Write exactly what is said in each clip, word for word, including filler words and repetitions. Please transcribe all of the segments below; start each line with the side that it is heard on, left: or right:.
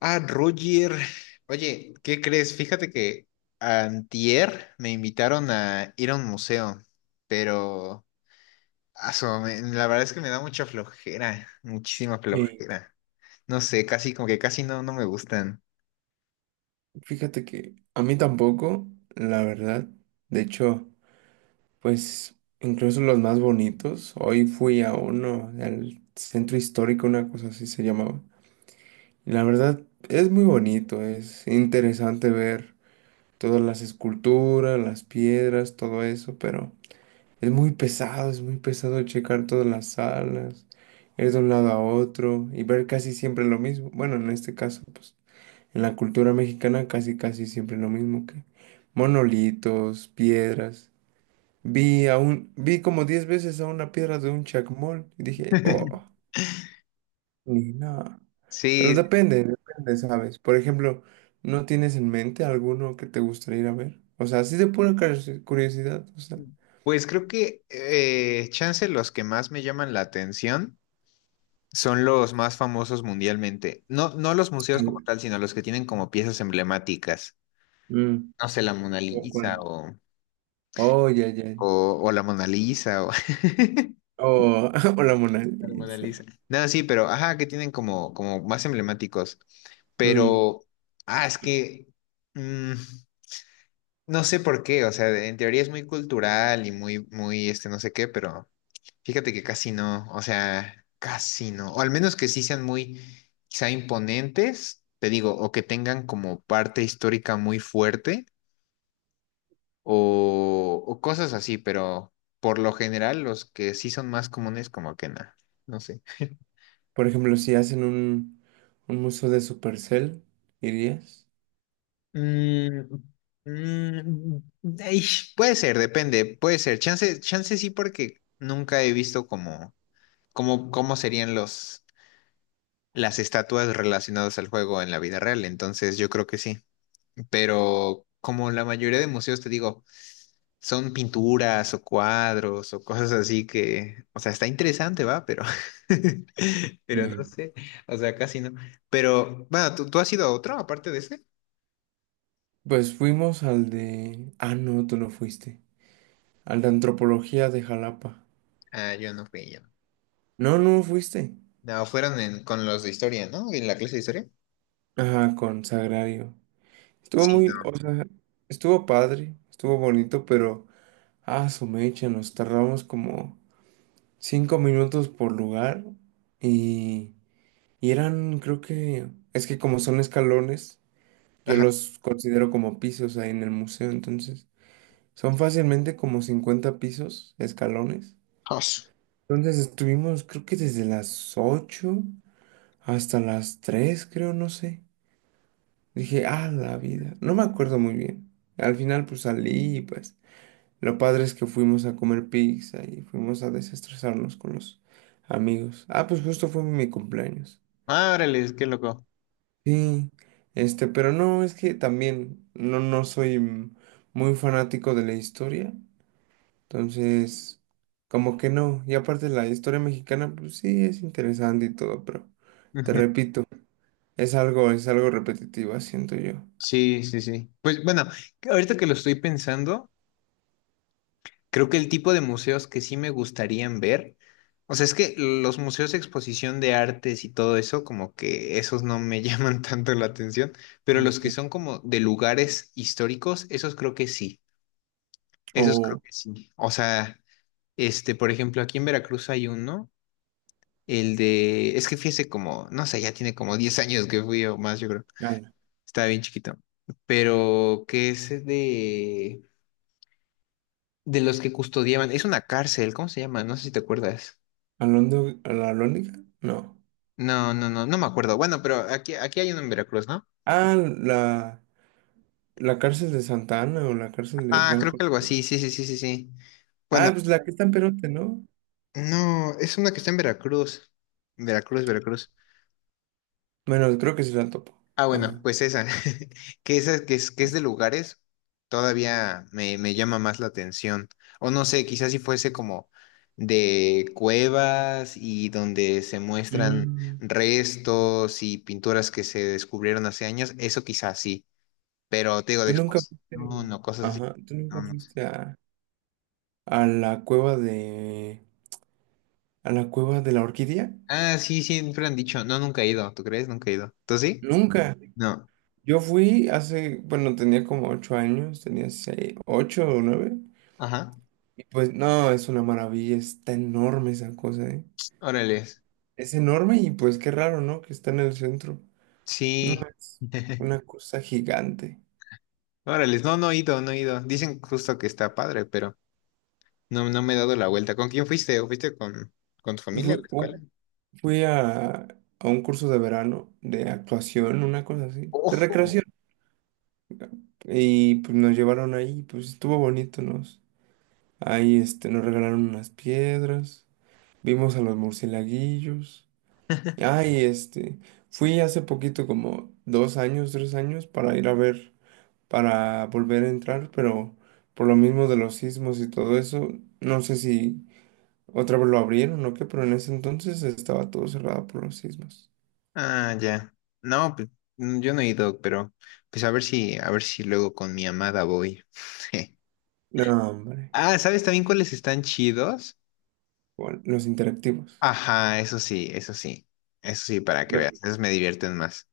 left: Ah, Roger. Oye, ¿qué crees? Fíjate que antier me invitaron a ir a un museo, pero aso, me- la verdad es que me da mucha flojera, muchísima
right: Y
left: flojera. No sé, casi como que casi no, no me gustan.
right: fíjate que a mí tampoco, la verdad. De hecho, pues incluso los más bonitos. Hoy fui a uno, al centro histórico, una cosa así se llamaba. Y la verdad es muy bonito, es interesante ver todas las esculturas, las piedras, todo eso, pero es muy pesado, es muy pesado checar todas las salas, ir de un lado a otro y ver casi siempre lo mismo. Bueno, en este caso, pues. En la cultura mexicana casi casi siempre lo mismo que monolitos, piedras. Vi a un, vi como diez veces a una piedra de un chacmol y dije, oh, ni nada. Pero
left: Sí,
right: depende, depende, ¿sabes? Por ejemplo, ¿no tienes en mente alguno que te gustaría ir a ver? O sea, así de pura curiosi- curiosidad, o sea.
left: pues creo que eh, chance los que más me llaman la atención son los más famosos mundialmente. No, no los museos
right: al-
left: como tal, sino los que tienen como piezas emblemáticas.
right: Mm,
left: No sé, la Mona
right: ¿O
left: Lisa
right: cuál?
left: o,
right: Oh, ya, ya, ya.
left: o, o la Mona Lisa. O-
right: Oh, o la Mona
left: a la Mona
right: Lisa.
left: Lisa. No, sí, pero, ajá, que tienen como, como más emblemáticos. Sí.
right: Mm,
left: Pero, ah, es que, mm, no sé por qué, o sea, de- en teoría es muy cultural y muy, muy, este, no sé qué, pero fíjate que casi no, o sea, casi no, o al menos que sí sean muy, quizá imponentes, te digo, o que tengan como parte histórica muy fuerte, o, o cosas así, pero por lo general los que sí son más comunes, como que nada, no sé.
right: Por ejemplo, si hacen un, un museo de Supercell, ¿irías?
left: Mm, mm, ey, puede ser, depende, puede ser. Chance, chance sí, porque nunca he visto cómo cómo, cómo serían los, las estatuas relacionadas al juego en la vida real. Entonces, yo creo que sí. Pero como la mayoría de museos, te digo, son pinturas o cuadros o cosas así que, o sea, está interesante, va, pero, pero no
right: Eh,
left: sé, o sea, casi no. Pero, bueno, ¿tú, tú has ido a otro aparte de ese?
right: Pues fuimos al de... Ah, no, tú no fuiste. Al de antropología de Jalapa.
left: Ah, yo no fui, no.
right: No, no fuiste.
left: No, fueron en- con los de historia, ¿no? En la clase de historia.
right: Ajá, con Sagrario. Estuvo
left: Sí,
right: muy,
left: no.
right: o sea, estuvo padre, estuvo bonito, pero... Ah, su mecha, nos tardamos como cinco minutos por lugar y... Y eran, creo que... Es que como son escalones, yo
left: Ajá.
right: los considero como pisos ahí en el museo, entonces... Son fácilmente como cincuenta pisos, escalones.
left: Jos.
right: Entonces estuvimos, creo que desde las ocho hasta las tres, creo, no sé. Dije, ah, la vida. No me acuerdo muy bien. Al final, pues salí y pues lo padre es que fuimos a comer pizza y fuimos a desestresarnos con los amigos. Ah, pues justo fue mi cumpleaños.
left: Ah, órale, qué loco.
right: Sí, este, pero no, es que también no, no soy mm, muy fanático de la historia. Entonces, como que no. Y aparte la historia mexicana, pues sí, es interesante y todo, pero te
left: Ujú.
right: repito, es algo, es algo repetitivo, siento yo.
left: Sí, sí, sí. Pues bueno, ahorita que lo estoy pensando, creo que el tipo de museos que sí me gustarían ver, o sea, es que los museos de exposición de artes y todo eso, como que esos no me llaman tanto la atención, pero los que
right: Ok.
left: son como de lugares históricos, esos creo que sí, esos creo
right: O
left: que sí. O sea, este, por ejemplo, aquí en Veracruz hay uno. El de, es que fui hace como, no sé, ya tiene como diez años que fui o más, yo creo.
right: Ana.
left: Estaba bien chiquito. Pero que es de, de los que custodiaban, es una cárcel, ¿cómo se llama? No sé si te acuerdas.
right: ¿Alondo, a la Alhóndiga? No.
left: No, no, no, no me acuerdo. Bueno, pero aquí, aquí hay uno en Veracruz, ¿no?
right: Ah, la, la cárcel de Santa Ana o la cárcel de
left: Ah,
right: Hernán
left: creo que algo
right: Cortés.
left: así, sí, sí, sí, sí, sí. Bueno,
right: Ah, pues la que está en Perote, ¿no?
left: no, es una que está en Veracruz. Veracruz, Veracruz.
right: Bueno, creo que sí la topo.
left: Ah, bueno,
right: Ajá.
left: pues esa, que esa que es, que es de lugares, todavía me, me llama más la atención. O no sé, quizás si fuese como de cuevas y donde se muestran
right: Mm,
left: restos y pinturas que se descubrieron hace años, eso quizás sí, pero te digo
right: ¿Tú
left: de
right: nunca
left: expos- No,
right: fuiste,
left: no, cosas así.
right: ajá, tú nunca
left: No, no sé.
right: fuiste a, a la cueva de, a la cueva de la orquídea?
left: Ah, sí, siempre han dicho, no, nunca he ido, ¿tú crees? Nunca he ido. ¿Tú sí?
right: Nunca.
left: No.
right: Yo fui hace, bueno, tenía como ocho años, tenía seis, ocho o nueve.
left: Ajá.
right: Y pues no, es una maravilla, está enorme esa cosa, ¿eh?
left: Órale.
right: Es enorme y pues qué raro, ¿no? Que está en el centro. No,
left: Sí.
right: es una cosa gigante.
left: Órale, no, no he ido, no he ido. Dicen justo que está padre, pero no, no me he dado la vuelta. ¿Con quién fuiste? ¿O fuiste con, con tu
right: Y
left: familia
right: Fui,
left: a la escuela?
right: u- fui a, a un curso de verano de actuación, una cosa así, de
left: Ojo.
right: recreación. Y pues nos llevaron ahí, pues estuvo bonito, nos. Ahí este, nos regalaron unas piedras, vimos a los murcielaguillos. Ay, este, fui hace poquito, como dos años, tres años, para ir a ver, para volver a entrar, pero por lo mismo de los sismos y todo eso, no sé si otra vez lo abrieron o qué, pero en ese entonces estaba todo cerrado por los sismos.
left: Ah, ya. No, pues mm, yo no he ido, pero pues a ver si, a ver si luego con mi amada voy.
right: No, hombre,
left: Ah, ¿sabes también cuáles están chidos?
right: bueno, los interactivos.
left: Ajá, eso sí, eso sí. Eso sí, para que
right: No,
left: veas. Esos me divierten más.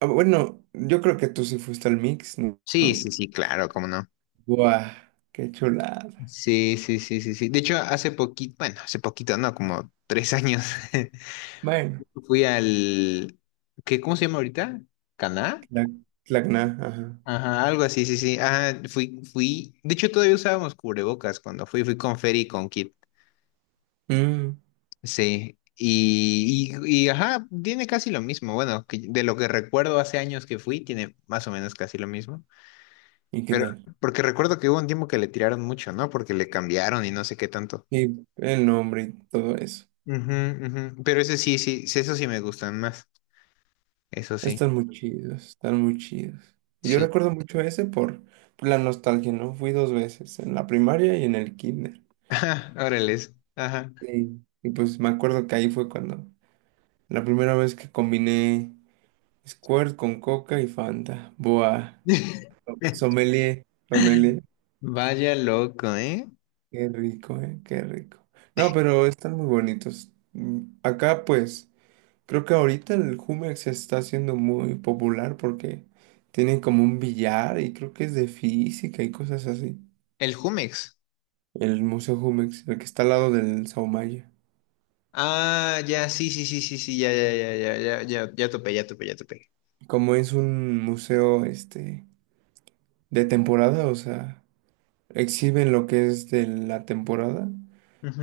right: ah, bueno, yo creo que tú sí fuiste al mix, ¿no?
left: Sí,
right: ¿No?
left: sí, sí, claro, cómo no.
right: Buah, qué chulada.
left: Sí, sí, sí, sí, sí. De hecho, hace poquito, bueno, hace poquito, no, como tres años.
right: Bueno,
left: Fui al, ¿qué, cómo se llama ahorita? ¿Caná?
right: la, Tlac- Tacna, ajá.
left: Ajá, algo así, sí, sí. Ajá, fui, fui. De hecho, todavía usábamos cubrebocas cuando fui, fui con Fer y con Kit.
right: Mm,
left: Sí. Y, y, y, ajá, tiene casi lo mismo. Bueno, que- de lo que recuerdo hace años que fui, tiene más o menos casi lo mismo.
right: ¿Y qué
left: Pero,
right: tal?
left: porque recuerdo que hubo un tiempo que le tiraron mucho, ¿no? Porque le cambiaron y no sé qué tanto.
right: Y el nombre y todo eso.
left: Ujú, ujú. Pero ese sí, sí, sí, eso sí me gustan más. Eso sí.
right: Están muy chidos, están muy chidos. Y Yo
left: Sí.
right: recuerdo mucho ese por, por la nostalgia, ¿no? Fui dos veces, en la primaria y en el kinder.
left: Ajá, órales. Ajá.
right: Sí. Y pues me acuerdo que ahí fue cuando la primera vez que combiné Squirt con Coca y Fanta. Buah, sommelier, sommelier.
left: Vaya loco, ¿eh?
right: Qué rico, ¿eh? Qué rico. No, pero están muy bonitos. Mm, Acá pues... Creo que ahorita el Jumex se está haciendo muy popular porque tienen como un billar y creo que es de física y cosas así.
left: El Jumex.
right: El Museo Jumex, el que está al lado del Saumaya.
left: Ah, ya, sí, sí, sí, sí, sí, ya, ya, ya, ya, ya, ya, ya topé, ya topé, ya topé.
right: Como es un museo este de temporada, o sea, exhiben lo que es de la temporada,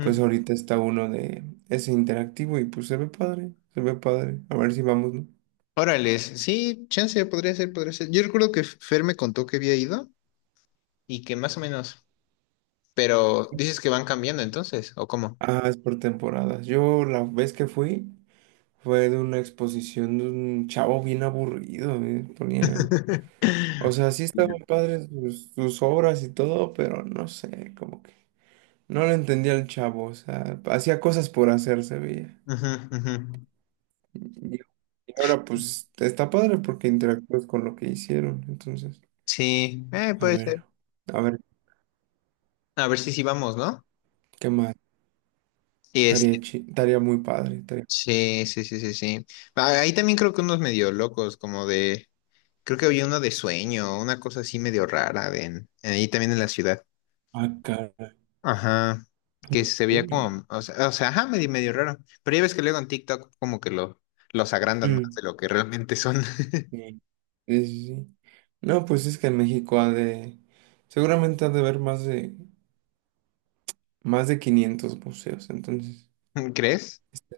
right: pues ahorita está uno de ese interactivo y pues se ve padre, se ve padre. A ver si vamos, ¿no?
left: Órale, sí, chance, podría ser, podría ser. Yo recuerdo que Fer me contó que había ido y que más o menos, pero dices que van cambiando entonces, ¿o cómo?
right: Ah, es por temporadas. Yo la vez que fui Fue de una exposición de un chavo bien aburrido, eh, ponía. O sea, sí estaban padres sus, sus obras y todo, pero no sé, como que no le entendía al chavo, o sea, hacía cosas por hacer, se veía.
left: Ujú, ujú.
right: Y, y ahora pues está padre porque interactúas con lo que hicieron, entonces,
left: Sí, eh,
right: a
left: puede ser.
right: ver, a ver,
left: A ver si sí vamos, ¿no?
right: ¿qué más?
left: Y
right: Estaría
left: este,
right: chi- estaría muy padre, estaría...
left: sí, sí, sí, sí, sí. Ah, ahí también creo que unos medio locos, como de creo que había uno de sueño, una cosa así medio rara de en- ahí también en la ciudad.
right: Ah, caray.
left: Ajá. Que se veía como, o sea, o sea, ajá, medio, medio raro. Pero ya ves que luego en TikTok como que lo, los agrandan más de lo que realmente son.
right: Sí, sí, sí, sí. No, pues es que en México ha de, seguramente ha de haber más de, más de quinientos museos, entonces,
left: ¿Crees?
right: este,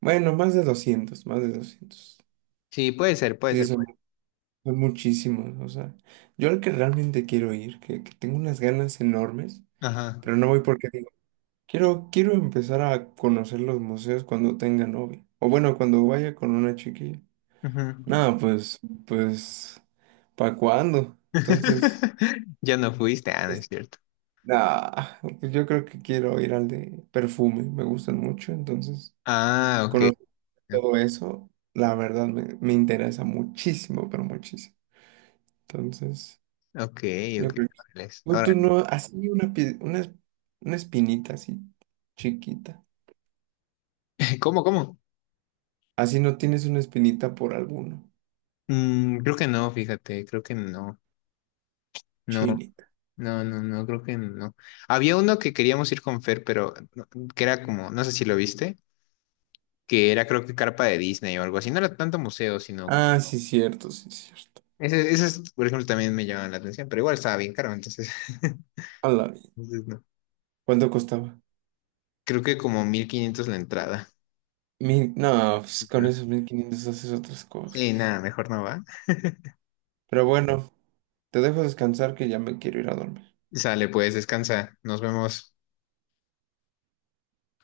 right: bueno, más de doscientos más de doscientos
left: Sí, puede ser, puede
right: Sí,
left: ser.
right: son,
left: puede-
right: son muchísimos, o sea, yo al que realmente quiero ir, que, que tengo unas ganas enormes,
left: Ajá.
right: pero no voy porque digo, quiero, quiero empezar a conocer los museos cuando tenga novia, o bueno, cuando vaya con una chiquilla.
left: Ujú.
right: No, pues, pues, ¿para cuándo? Entonces...
left: Ya no fuiste, ah, no es cierto.
right: Nah, pues yo creo que quiero ir al de perfume, me gustan mucho, entonces
left: Ah, ok.
right: conocer todo eso, la verdad me, me interesa muchísimo, pero muchísimo. Entonces,
left: Ok, ok.
right: yo creo que... sí.
left: Órale.
right: No, tú
left: Órale.
right: no, así una, pi- una, es- una espinita así, chiquita.
left: ¿Cómo, cómo?
right: Así no tienes una espinita por alguno,
left: Mm, creo que no, fíjate, creo que no. No.
right: chinita.
left: No, no, no, creo que no. Había uno que queríamos ir con Fer, pero no- que era como, no sé si lo viste, que era creo que carpa de Disney o algo así. No era tanto museo, sino...
right: Ah, sí, cierto, sí, cierto.
left: Ese, esas, por ejemplo, también me llamaban la atención, pero igual estaba bien caro, entonces...
right: A la vi-
left: entonces no.
right: ¿Cuánto costaba?
left: Creo que como mil quinientos la entrada.
right: Mil, no, pues con
left: Ujú.
right: esos mil quinientos haces otras
left: Sí,
right: cosas.
left: nada, mejor no va.
right: Pero bueno, te dejo descansar que ya me quiero ir a dormir.
left: Sale, pues, descansa. Nos vemos.